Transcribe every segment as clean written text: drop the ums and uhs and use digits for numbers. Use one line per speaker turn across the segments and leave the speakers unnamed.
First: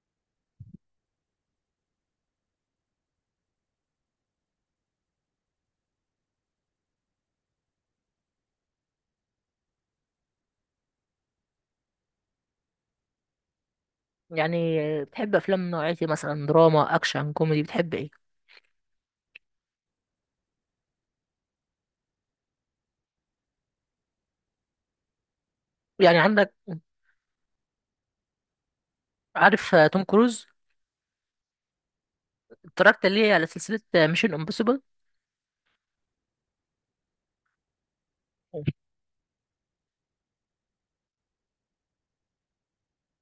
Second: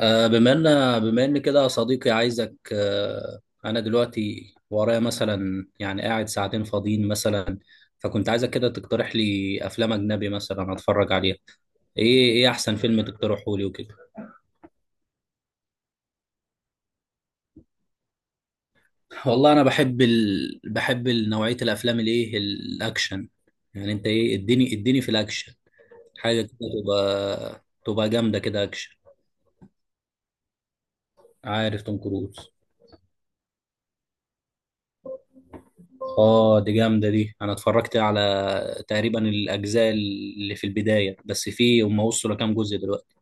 آه، بما ان بما ان كده يا صديقي، عايزك. انا دلوقتي ورايا مثلا، يعني قاعد ساعتين فاضيين مثلا. فكنت عايزك كده تقترح لي افلام اجنبي مثلا اتفرج عليها. ايه احسن فيلم تقترحه لي وكده؟
يعني بتحب افلام من نوعية إيه؟ مثلا دراما اكشن كوميدي، بتحب ايه؟
والله انا بحب نوعية الافلام الايه، الاكشن. يعني انت ايه، اديني في الاكشن
يعني
حاجة كده.
عندك
تبقى جامدة كده اكشن.
عارف توم كروز؟
عارف توم كروز؟
اتفرجت ليه على سلسلة ميشن امبوسيبل؟
اه دي جامده دي، انا اتفرجت على تقريبا الاجزاء اللي في البدايه بس، في هم وصلوا لكام جزء دلوقتي؟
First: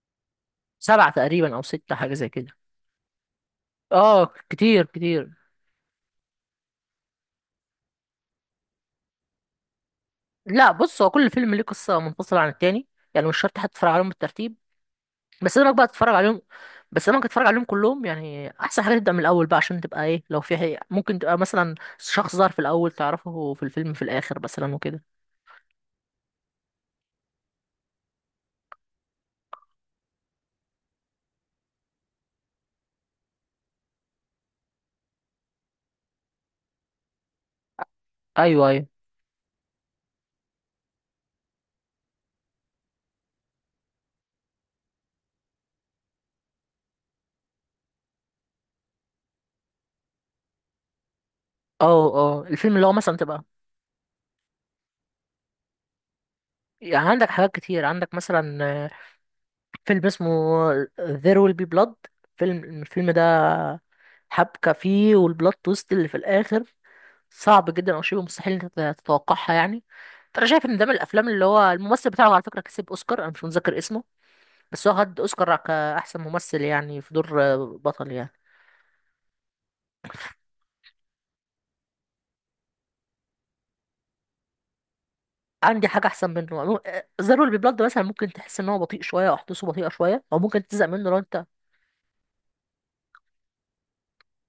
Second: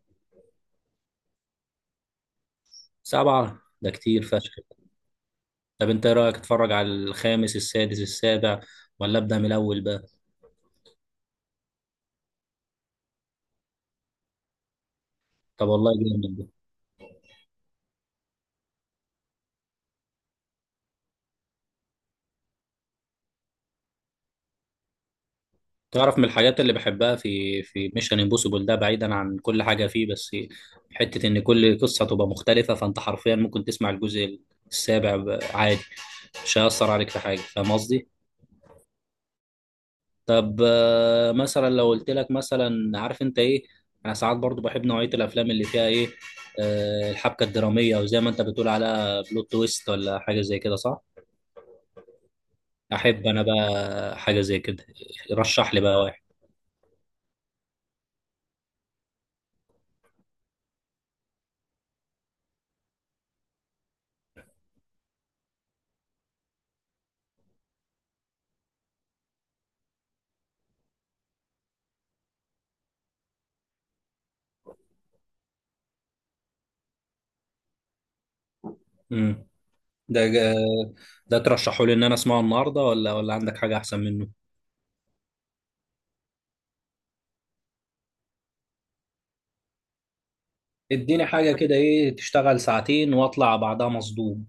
سبعة تقريبا او ستة، حاجة زي كده.
سبعه ده كتير
اه،
فشخ.
كتير كتير.
طب انت ايه رايك، اتفرج على الخامس السادس السابع، ولا ابدا من الاول بقى؟
لا بص، هو كل فيلم ليه قصة منفصلة عن التاني، يعني مش شرط حتى تتفرج عليهم بالترتيب. بس
طب
انا بقى
والله
تتفرج
جامد
عليهم.
ده.
بس انا ممكن تتفرج عليهم كلهم، يعني احسن حاجة تبدأ من الاول بقى عشان تبقى ايه لو في حقيقة. ممكن تبقى مثلا شخص ظهر في الاول تعرفه في الفيلم في الاخر مثلا وكده.
تعرف من الحاجات اللي بحبها في ميشن امبوسيبل ده، بعيدا عن كل حاجه فيه، بس حته ان كل قصه تبقى مختلفه. فانت حرفيا ممكن تسمع الجزء السابع عادي. مش هيأثر عليك في حاجه، فاهم قصدي؟
ايوه، ايوه.
طب، مثلا لو قلت لك مثلا، عارف انت ايه، انا ساعات برضو بحب نوعية الافلام اللي فيها ايه، الحبكة الدرامية، او زي ما انت بتقول على بلوت تويست، ولا حاجة زي كده، صح؟
اه اه الفيلم اللي هو مثلا
احب انا
تبقى،
بقى حاجة زي كده. رشح لي بقى واحد.
يعني عندك حاجات كتير، عندك مثلا آه، فيلم اسمه There Will Be Blood. الفيلم ده حبكة فيه، والبلوت تويست اللي في الآخر صعب جدا أو شبه مستحيل إن أنت تتوقعها، يعني. فأنا شايف إن ده من الأفلام اللي هو الممثل بتاعه، على فكرة، كسب أوسكار، أنا مش متذكر اسمه. بس هو خد أوسكار كأحسن ممثل، يعني في دور بطل، يعني.
امم ده جا- ده ترشحه لي ان انا اسمعه النهارده، ولا عندك حاجة احسن منه؟
عندي حاجة أحسن منه. There Will Be Blood مثلا ممكن تحس إن هو بطيء شوية، أو أحداثه بطيئة شوية، أو ممكن تزهق منه لو
اديني
أنت
حاجة كده، ايه تشتغل ساعتين واطلع بعدها مصدوم.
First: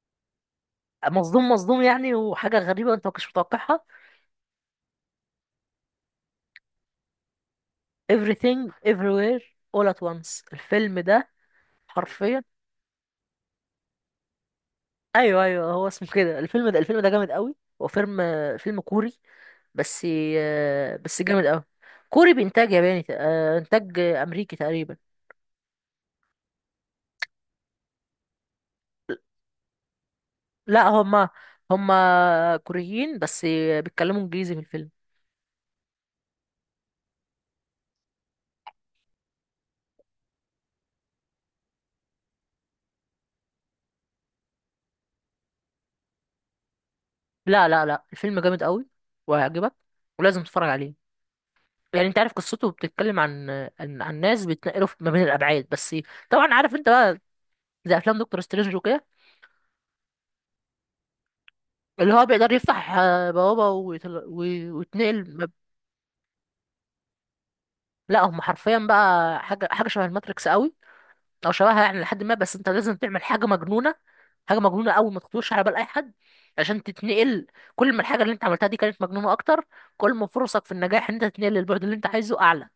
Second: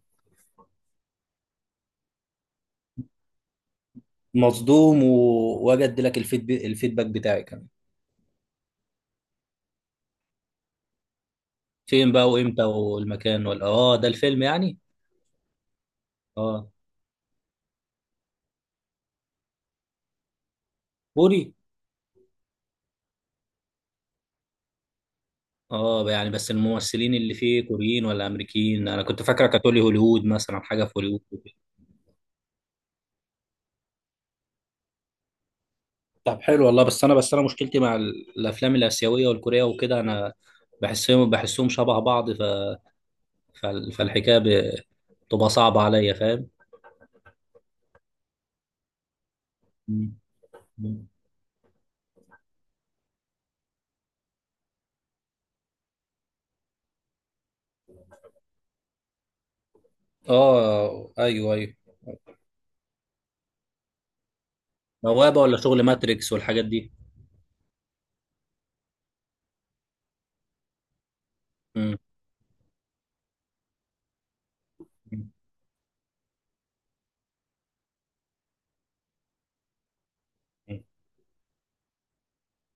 مصدوم. مصدوم، يعني وحاجة غريبة أنت ما كنتش متوقعها.
مصدوم و... واجد لك الفيدباك بتاعي كمان.
everything everywhere all at once، الفيلم ده
فين بقى
حرفيا.
وامتى والمكان ولا اه، ده الفيلم يعني؟
ايوه، ايوه، هو اسمه كده. الفيلم
اه
ده الفيلم ده جامد قوي. هو فيلم فيلم كوري، بس جامد
كوري؟
قوي. كوري بإنتاج ياباني، إنتاج أمريكي تقريبا.
اه يعني، بس الممثلين اللي فيه كوريين ولا امريكيين؟ انا كنت فاكره كاتولي هوليوود مثلا، حاجه
لا،
في هوليوود.
هما كوريين بس، بيتكلموا إنجليزي في الفيلم.
طب حلو والله، بس انا مشكلتي مع الافلام الاسيويه والكوريه وكده. انا بحسهم شبه بعض. فالحكايه بتبقى صعبه عليا، فاهم؟
لا لا لا، الفيلم جامد قوي وهيعجبك،
مم.
ولازم تتفرج عليه.
مم.
يعني انت عارف، قصته بتتكلم عن عن ناس بيتنقلوا ما بين الابعاد بس. طبعا عارف انت بقى، زي افلام دكتور سترينج وكده،
اه ايوه ايوه.
اللي هو بيقدر يفتح بوابة ويتنقل
بوابه ولا شغل ماتريكس والحاجات دي؟
لا، هم حرفيا بقى حاجة شبه الماتريكس قوي، أو شبهها،
مم.
يعني لحد ما، بس أنت لازم تعمل حاجة مجنونة. حاجة مجنونة قوي، ما
مم.
تخطرش على بال أي حد، عشان تتنقل. كل ما الحاجة اللي أنت عملتها دي كانت مجنونة أكتر، كل ما فرصك في النجاح إن أنت تتنقل للبعد اللي أنت عايزه أعلى.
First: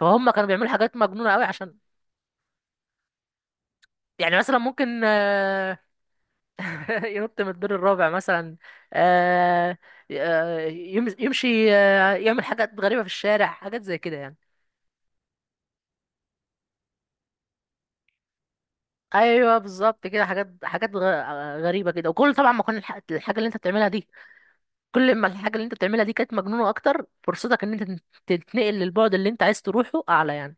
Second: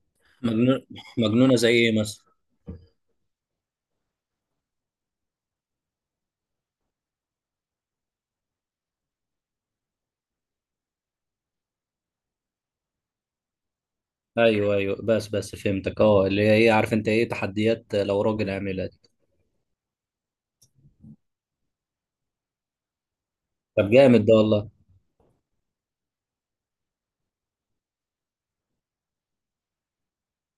فهم كانوا بيعملوا
مجنون.
حاجات مجنونة قوي
مجنونه زي
عشان،
ايه مثلا؟
يعني مثلا ممكن ينط من الدور الرابع مثلا. آه، يمشي، يعمل حاجات غريبة في الشارع، حاجات زي كده، يعني.
ايوه ايوه، بس فهمتك. اه، اللي هي ايه، عارف انت ايه، تحديات لو راجل عاملها.
ايوه بالظبط كده، حاجات غريبه كده، وكل طبعا ما كان الحاجه اللي انت بتعملها
طب
دي،
جامد ده والله.
كل ما الحاجه اللي انت بتعملها دي كانت مجنونه اكتر، فرصتك ان انت تتنقل للبعد اللي انت عايز تروحه اعلى، يعني.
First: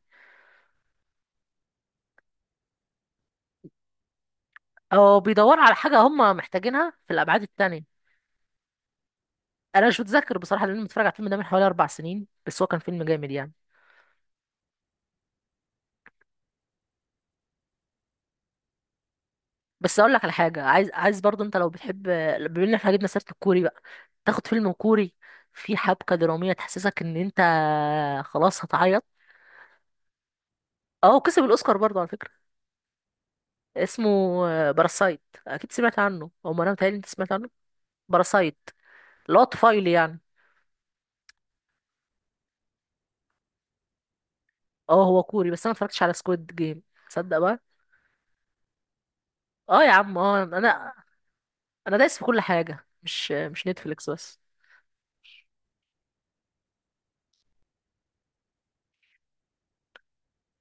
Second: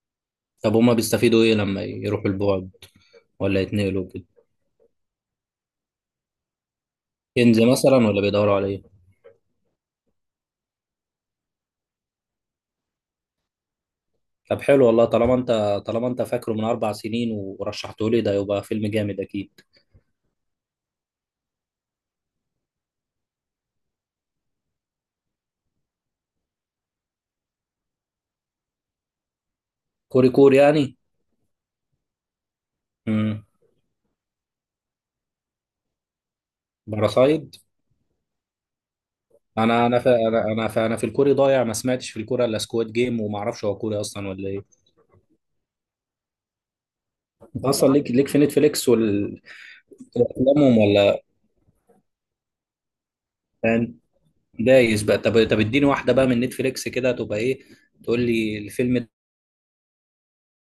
طب هما بيستفيدوا ايه لما يروحوا البعد، ولا يتنقلوا كده؟
او بيدور على حاجه هم محتاجينها في الابعاد
كنز
التانية.
مثلا ولا بيدوروا على ايه؟
انا مش متذكر بصراحه، لان أنا متفرج على الفيلم ده من حوالي 4 سنين، بس هو كان فيلم جامد، يعني.
طب حلو والله، طالما انت فاكره من 4 سنين ورشحته لي، ده يبقى فيلم جامد اكيد.
بس اقول لك على حاجه، عايز برضو، انت لو بتحب، بما ان احنا جبنا سيره الكوري بقى، تاخد فيلم كوري في حبكه دراميه تحسسك ان انت خلاص هتعيط.
كوري كوري يعني؟
اه، كسب الاوسكار برضو على فكره.
امم.
اسمه باراسايت، اكيد سمعت عنه، او ما انا متهيألي انت سمعت عنه.
باراسايد؟
باراسايت اللي هو
انا
طفيلي،
انا في
يعني.
انا انا في انا في الكوري ضايع، ما سمعتش في الكوري الا سكواد جيم، وما اعرفش هو كوري اصلا ولا ايه.
اه، هو كوري، بس انا ما اتفرجتش على سكويد جيم، تصدق بقى.
انت اصلا ليك في نتفليكس
اه يا عم، اه،
وافلامهم ولا
انا دايس في كل حاجه، مش
يعني؟
نتفليكس بس.
دايس بقى. طب اديني واحده بقى من نتفليكس كده، تبقى ايه، تقول لي الفيلم ده.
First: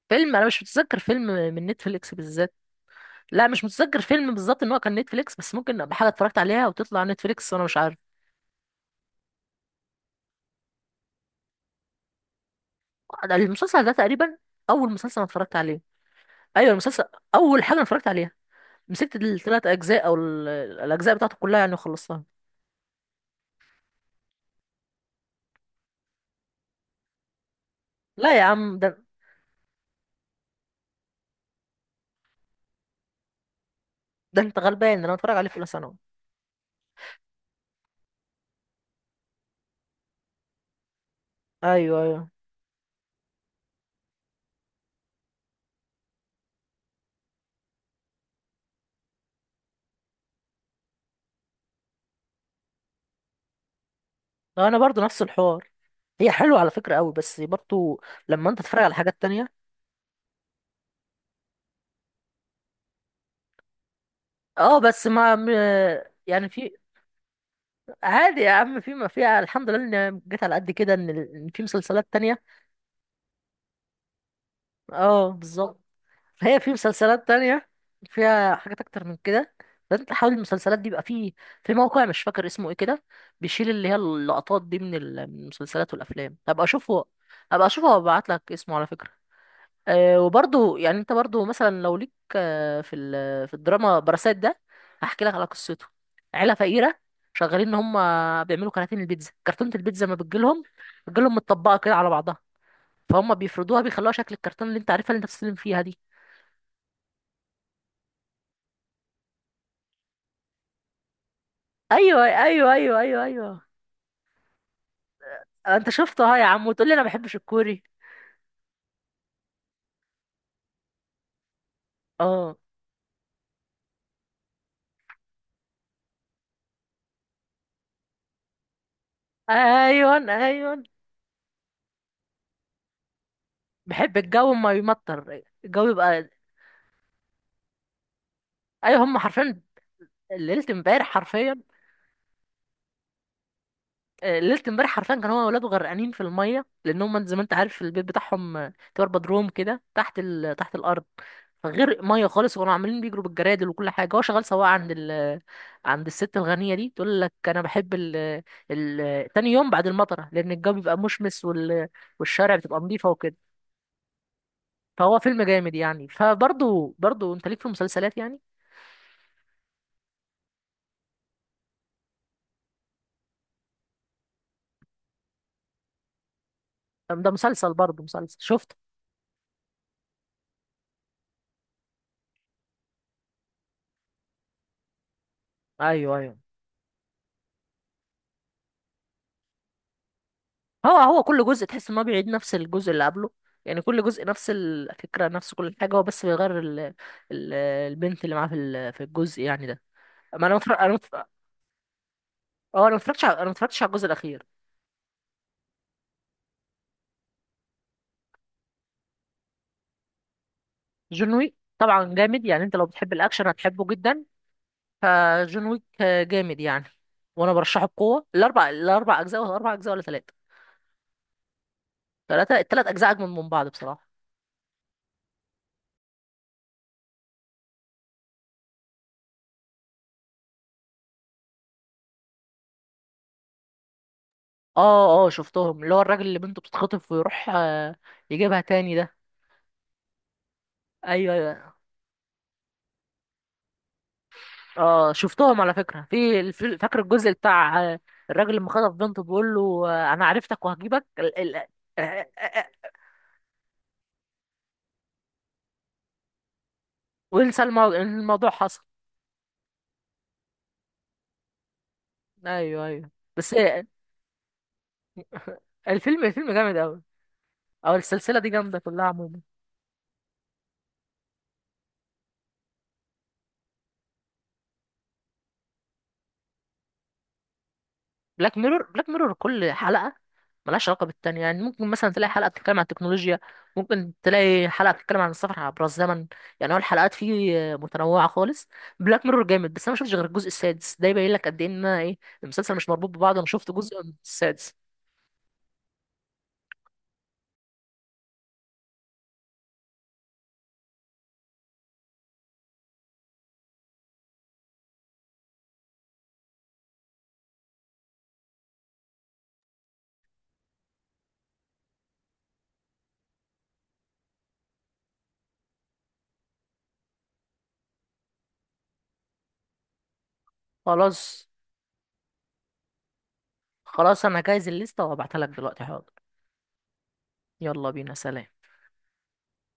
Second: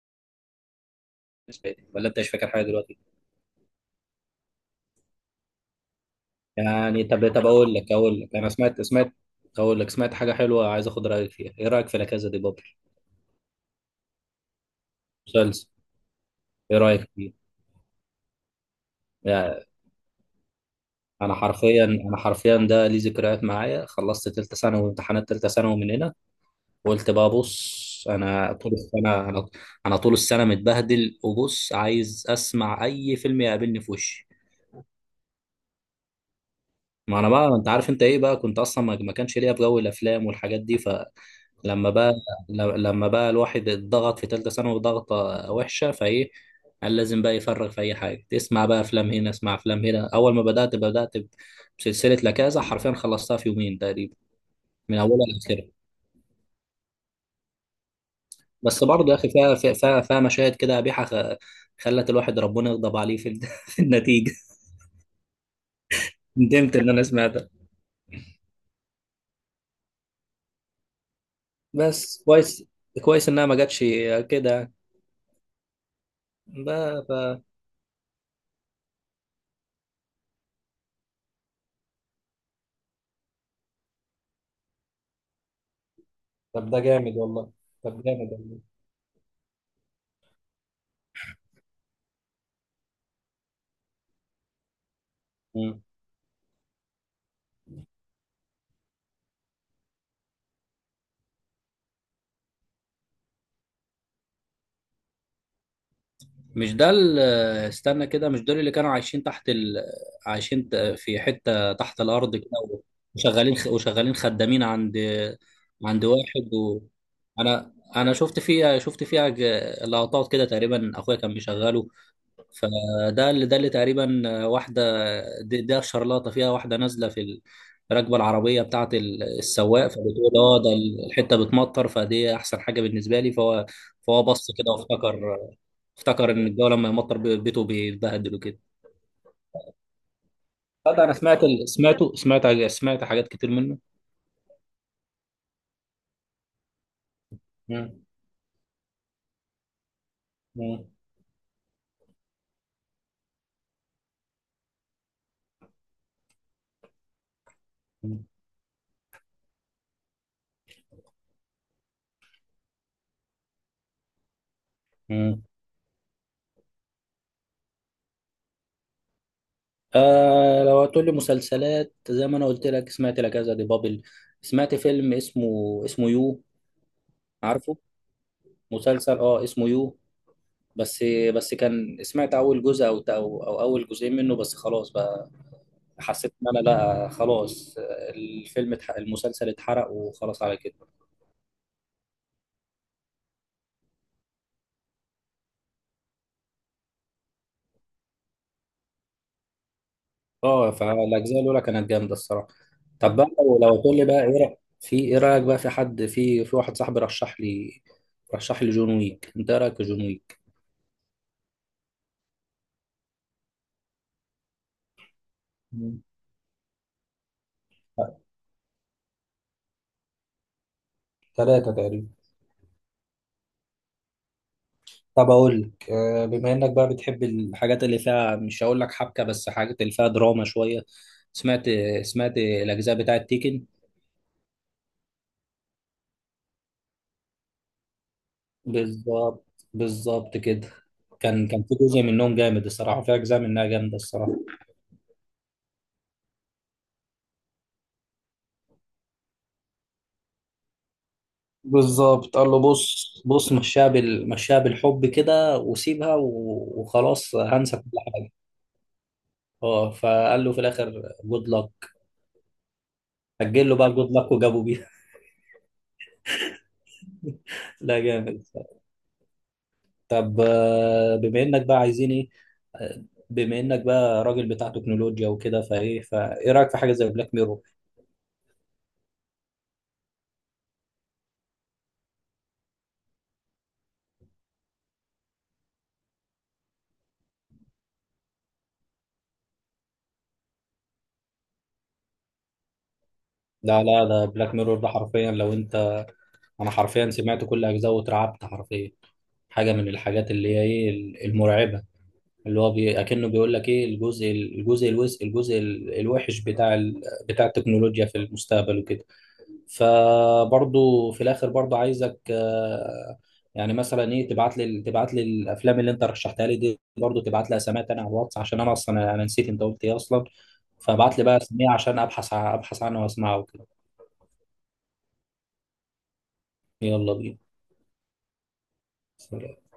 فيلم، انا مش متذكر فيلم من
ولا
نتفليكس
انت مش فاكر
بالذات.
حاجه دلوقتي
لا، مش متذكر فيلم بالظبط ان هو كان نتفليكس، بس ممكن ابقى حاجه اتفرجت عليها وتطلع
يعني؟
على
طب
نتفليكس وانا
اقول
مش
لك
عارف.
اقول لك انا سمعت سمعت اقول لك سمعت حاجه حلوه، عايز اخد رايك فيها. ايه رايك في لا كازا دي بابل؟
المسلسل ده تقريبا اول مسلسل انا اتفرجت
مسلسل؟
عليه. ايوه،
ايه رايك
المسلسل،
فيه؟
اول حاجه انا اتفرجت عليها، مسكت
يعني
الثلاث اجزاء الاجزاء
انا
بتاعته كلها، يعني،
حرفيا انا
وخلصتها.
حرفيا ده ليه ذكريات معايا. خلصت تالتة ثانوي وامتحانات تالتة ثانوي من هنا، وقلت بقى بص،
لا يا
انا طول
عم،
السنه انا انا طول السنه متبهدل. وبص عايز اسمع اي فيلم يقابلني في وشي.
ده انت غلبان، انا بتفرج عليه في اولى ثانوي.
ما انا بقى، انت عارف انت ايه بقى، كنت اصلا ما كانش ليا في جو الافلام والحاجات دي. لما
ايوه،
بقى
ايوه،
لما بقى الواحد اتضغط في ثالثه ثانوي، ضغطه وحشه فايه، قال لازم بقى يفرغ في اي حاجه. اسمع بقى افلام هنا، اسمع افلام هنا. اول ما بدات بسلسله لكازا، حرفيا خلصتها في يومين تقريبا،
لو انا
من
برضو نفس
اولها لاخرها.
الحوار. هي حلوه على فكره قوي، بس برضو لما انت تتفرج
بس
على
برضه يا
حاجات
اخي
تانية.
فيها مشاهد كده قبيحه، خلت الواحد ربنا يغضب عليه في في النتيجه.
اه بس ما م- يعني في.
ندمت ان انا سمعتها.
عادي يا عم، في ما فيها، الحمد لله ان جيت على قد كده ان إن في مسلسلات
بس
تانية.
كويس، كويس انها ما جاتش كده
اه بالظبط. فهي في
بقى.
مسلسلات تانية فيها حاجات أكتر من كده، فأنت حاول. المسلسلات دي بيبقى في، في موقع مش فاكر اسمه إيه كده، بيشيل اللي هي اللقطات دي من من المسلسلات والأفلام، هبقى
طب ده
أشوفه.
جامد والله.
هبقى أشوفه
طب
وأبعت
جامد
لك
والله.
اسمه، على فكرة. أه، وبرضه، يعني أنت برضه مثلا لو ليك في في الدراما، براسات ده هحكي لك على قصته. عيلة فقيرة شغالين، إن هم بيعملوا كراتين البيتزا، كرتونة البيتزا ما بتجيلهم، بتجيلهم متطبقة كده على بعضها، فهم بيفردوها بيخلوها شكل الكرتون اللي أنت عارفها، اللي أنت بتستلم فيها دي.
مش ده استنى كده، مش دول اللي كانوا عايشين في حتة تحت
ايوه،
الأرض كده،
ايوه، ايوه، ايوه،
وشغالين
ايوه.
وشغالين خدامين عند
انت شفته ها يا
واحد
عم، وتقول لي انا ما بحبش
أنا
الكوري.
أنا شفت فيها لقطات كده تقريبا، أخويا كان بيشغله.
اه،
فده اللي تقريبا واحده، ده شرلاطه فيها واحده نازله في الركبه العربيه بتاعت السواق،
ايوه،
فبتقول اه ده
ايوه.
الحته بتمطر، فدي احسن حاجه بالنسبه لي. فهو
بحب
فهو بص
الجو ما
كده وافتكر
يمطر، الجو يبقى.
افتكر ان الجو لما يمطر بيته بيتبهدل وكده.
ايوه، هم حرفيا، ليله
لا، ده
امبارح
انا سمعت
حرفيا.
ال... سمعته سمعت سمعت حاجات كتير منه.
ليله امبارح حرفيا كان هو وولاده غرقانين في الميه، لان هم زي ما انت عارف
مم.
البيت بتاعهم تبقى بدروم كده تحت تحت
مم.
الارض. فغرق ميه خالص، وكانوا عمالين بيجروا بالجرادل وكل حاجه، هو شغال سواق عند عند الست الغنيه دي. تقول لك انا بحب
مم.
تاني يوم بعد المطره، لان الجو بيبقى مشمس والشارع بتبقى نظيفه وكده. فهو فيلم
مم.
جامد، يعني، فبرضه، برضه انت ليك في المسلسلات، يعني.
آه لو هتقول لي مسلسلات، زي ما انا قلت لك سمعت لا كذا دي بابل، سمعت فيلم اسمه يو،
ده مسلسل،
عارفه؟
برضه مسلسل شفته.
مسلسل، اه، اسمه يو. بس كان سمعت اول جزء او اول جزئين منه، بس خلاص بقى،
ايوه،
حسيت
ايوه،
ان انا لا خلاص، الفيلم المسلسل اتحرق وخلاص على كده.
هو كل جزء تحس ان هو بيعيد نفس الجزء اللي قبله، يعني كل جزء نفس الفكره، نفس كل حاجه، هو بس بيغير ال... البنت اللي معاه في في الجزء، يعني ده. ما انا
اه
متفرج... انا متف... اه،
فالاجزاء الاولى كانت جامده الصراحه. طب بقى
انا ما
لو
اتفرجتش على
تقول لي
الجزء
بقى
الاخير.
في ايه رايك بقى في حد، في واحد صاحبي رشح لي جون ويك، انت ايه رايك في جون ويك؟
جون ويك طبعا جامد، يعني انت لو بتحب الاكشن هتحبه جدا، فجون ويك
مم.
جامد، يعني. وانا برشحه بقوه، الاربع اجزاء ولا اربع اجزاء ولا ثلاثه.
ثلاثة تقريبا.
ثلاثه، الثلاث اجزاء اجمل من بعض، بصراحه.
طب اقول لك، بما انك بقى بتحب الحاجات اللي فيها، مش هقول لك حبكه، بس حاجات اللي فيها دراما شويه. سمعت سمعت الاجزاء بتاعه تيكن؟
اه، اه، شفتهم، اللي هو الراجل اللي بنته بتتخطف ويروح يجيبها تاني، ده.
بالظبط، بالظبط كده.
ايوه،
كان
ايوه.
في جزء منهم جامد الصراحه، في اجزاء منها جامده الصراحه.
اه شفتهم، على فكرة، في فاكر الجزء بتاع الراجل لما خطف بنته بيقول له انا عرفتك وهجيبك آه،
بالظبط قال له
آه،
بص بص، مشاها بالحب كده وسيبها، وخلاص
وينسى
هنسى كل حاجه.
الموضوع حصل.
اه فقال له في الاخر جود لك،
ايوه، ايوه، بس
سجل له بقى جود لك وجابوا بيها.
الفيلم، الفيلم جامد قوي، او
لا
السلسلة
جامد.
دي جامدة كلها عموما.
طب، بما انك بقى عايزين ايه، آه، بما انك بقى راجل بتاع تكنولوجيا وكده، فايه رايك في حاجه زي بلاك ميرور؟
بلاك ميرور، كل حلقة ملهاش علاقة بالتانية، يعني ممكن مثلا تلاقي حلقة بتتكلم عن التكنولوجيا، ممكن تلاقي حلقة بتتكلم عن السفر عبر الزمن، يعني هو الحلقات فيه متنوعة خالص. بلاك ميرور جامد، بس أنا ما شفتش غير الجزء السادس، ده يبين لك قد إيه إن أنا إيه، المسلسل مش مربوط ببعضه، أنا شفت
لا
جزء
لا،
من
ده بلاك
السادس.
ميرور ده حرفيا لو انت، انا حرفيا سمعت كل اجزاء واترعبت حرفيا. حاجه من الحاجات اللي هي ايه، المرعبه، اللي هو اكنه بيقول لك ايه، الجزء الوحش بتاع التكنولوجيا في المستقبل وكده. فبرضو في الاخر برضو عايزك، يعني مثلا ايه، تبعت لي الافلام اللي انت رشحتها لي دي، برضو تبعت لي اساميها تاني على الواتس، عشان انا اصلا انا نسيت انت قلت ايه اصلا. فابعت لي بقى
خلاص،
اسميها عشان ابحث عنها واسمعها وكده.
خلاص أنا هجهز الليستة وأبعتها لك دلوقتي، حاضر.
يلا بينا.
يلا بينا، سلام.
سلام.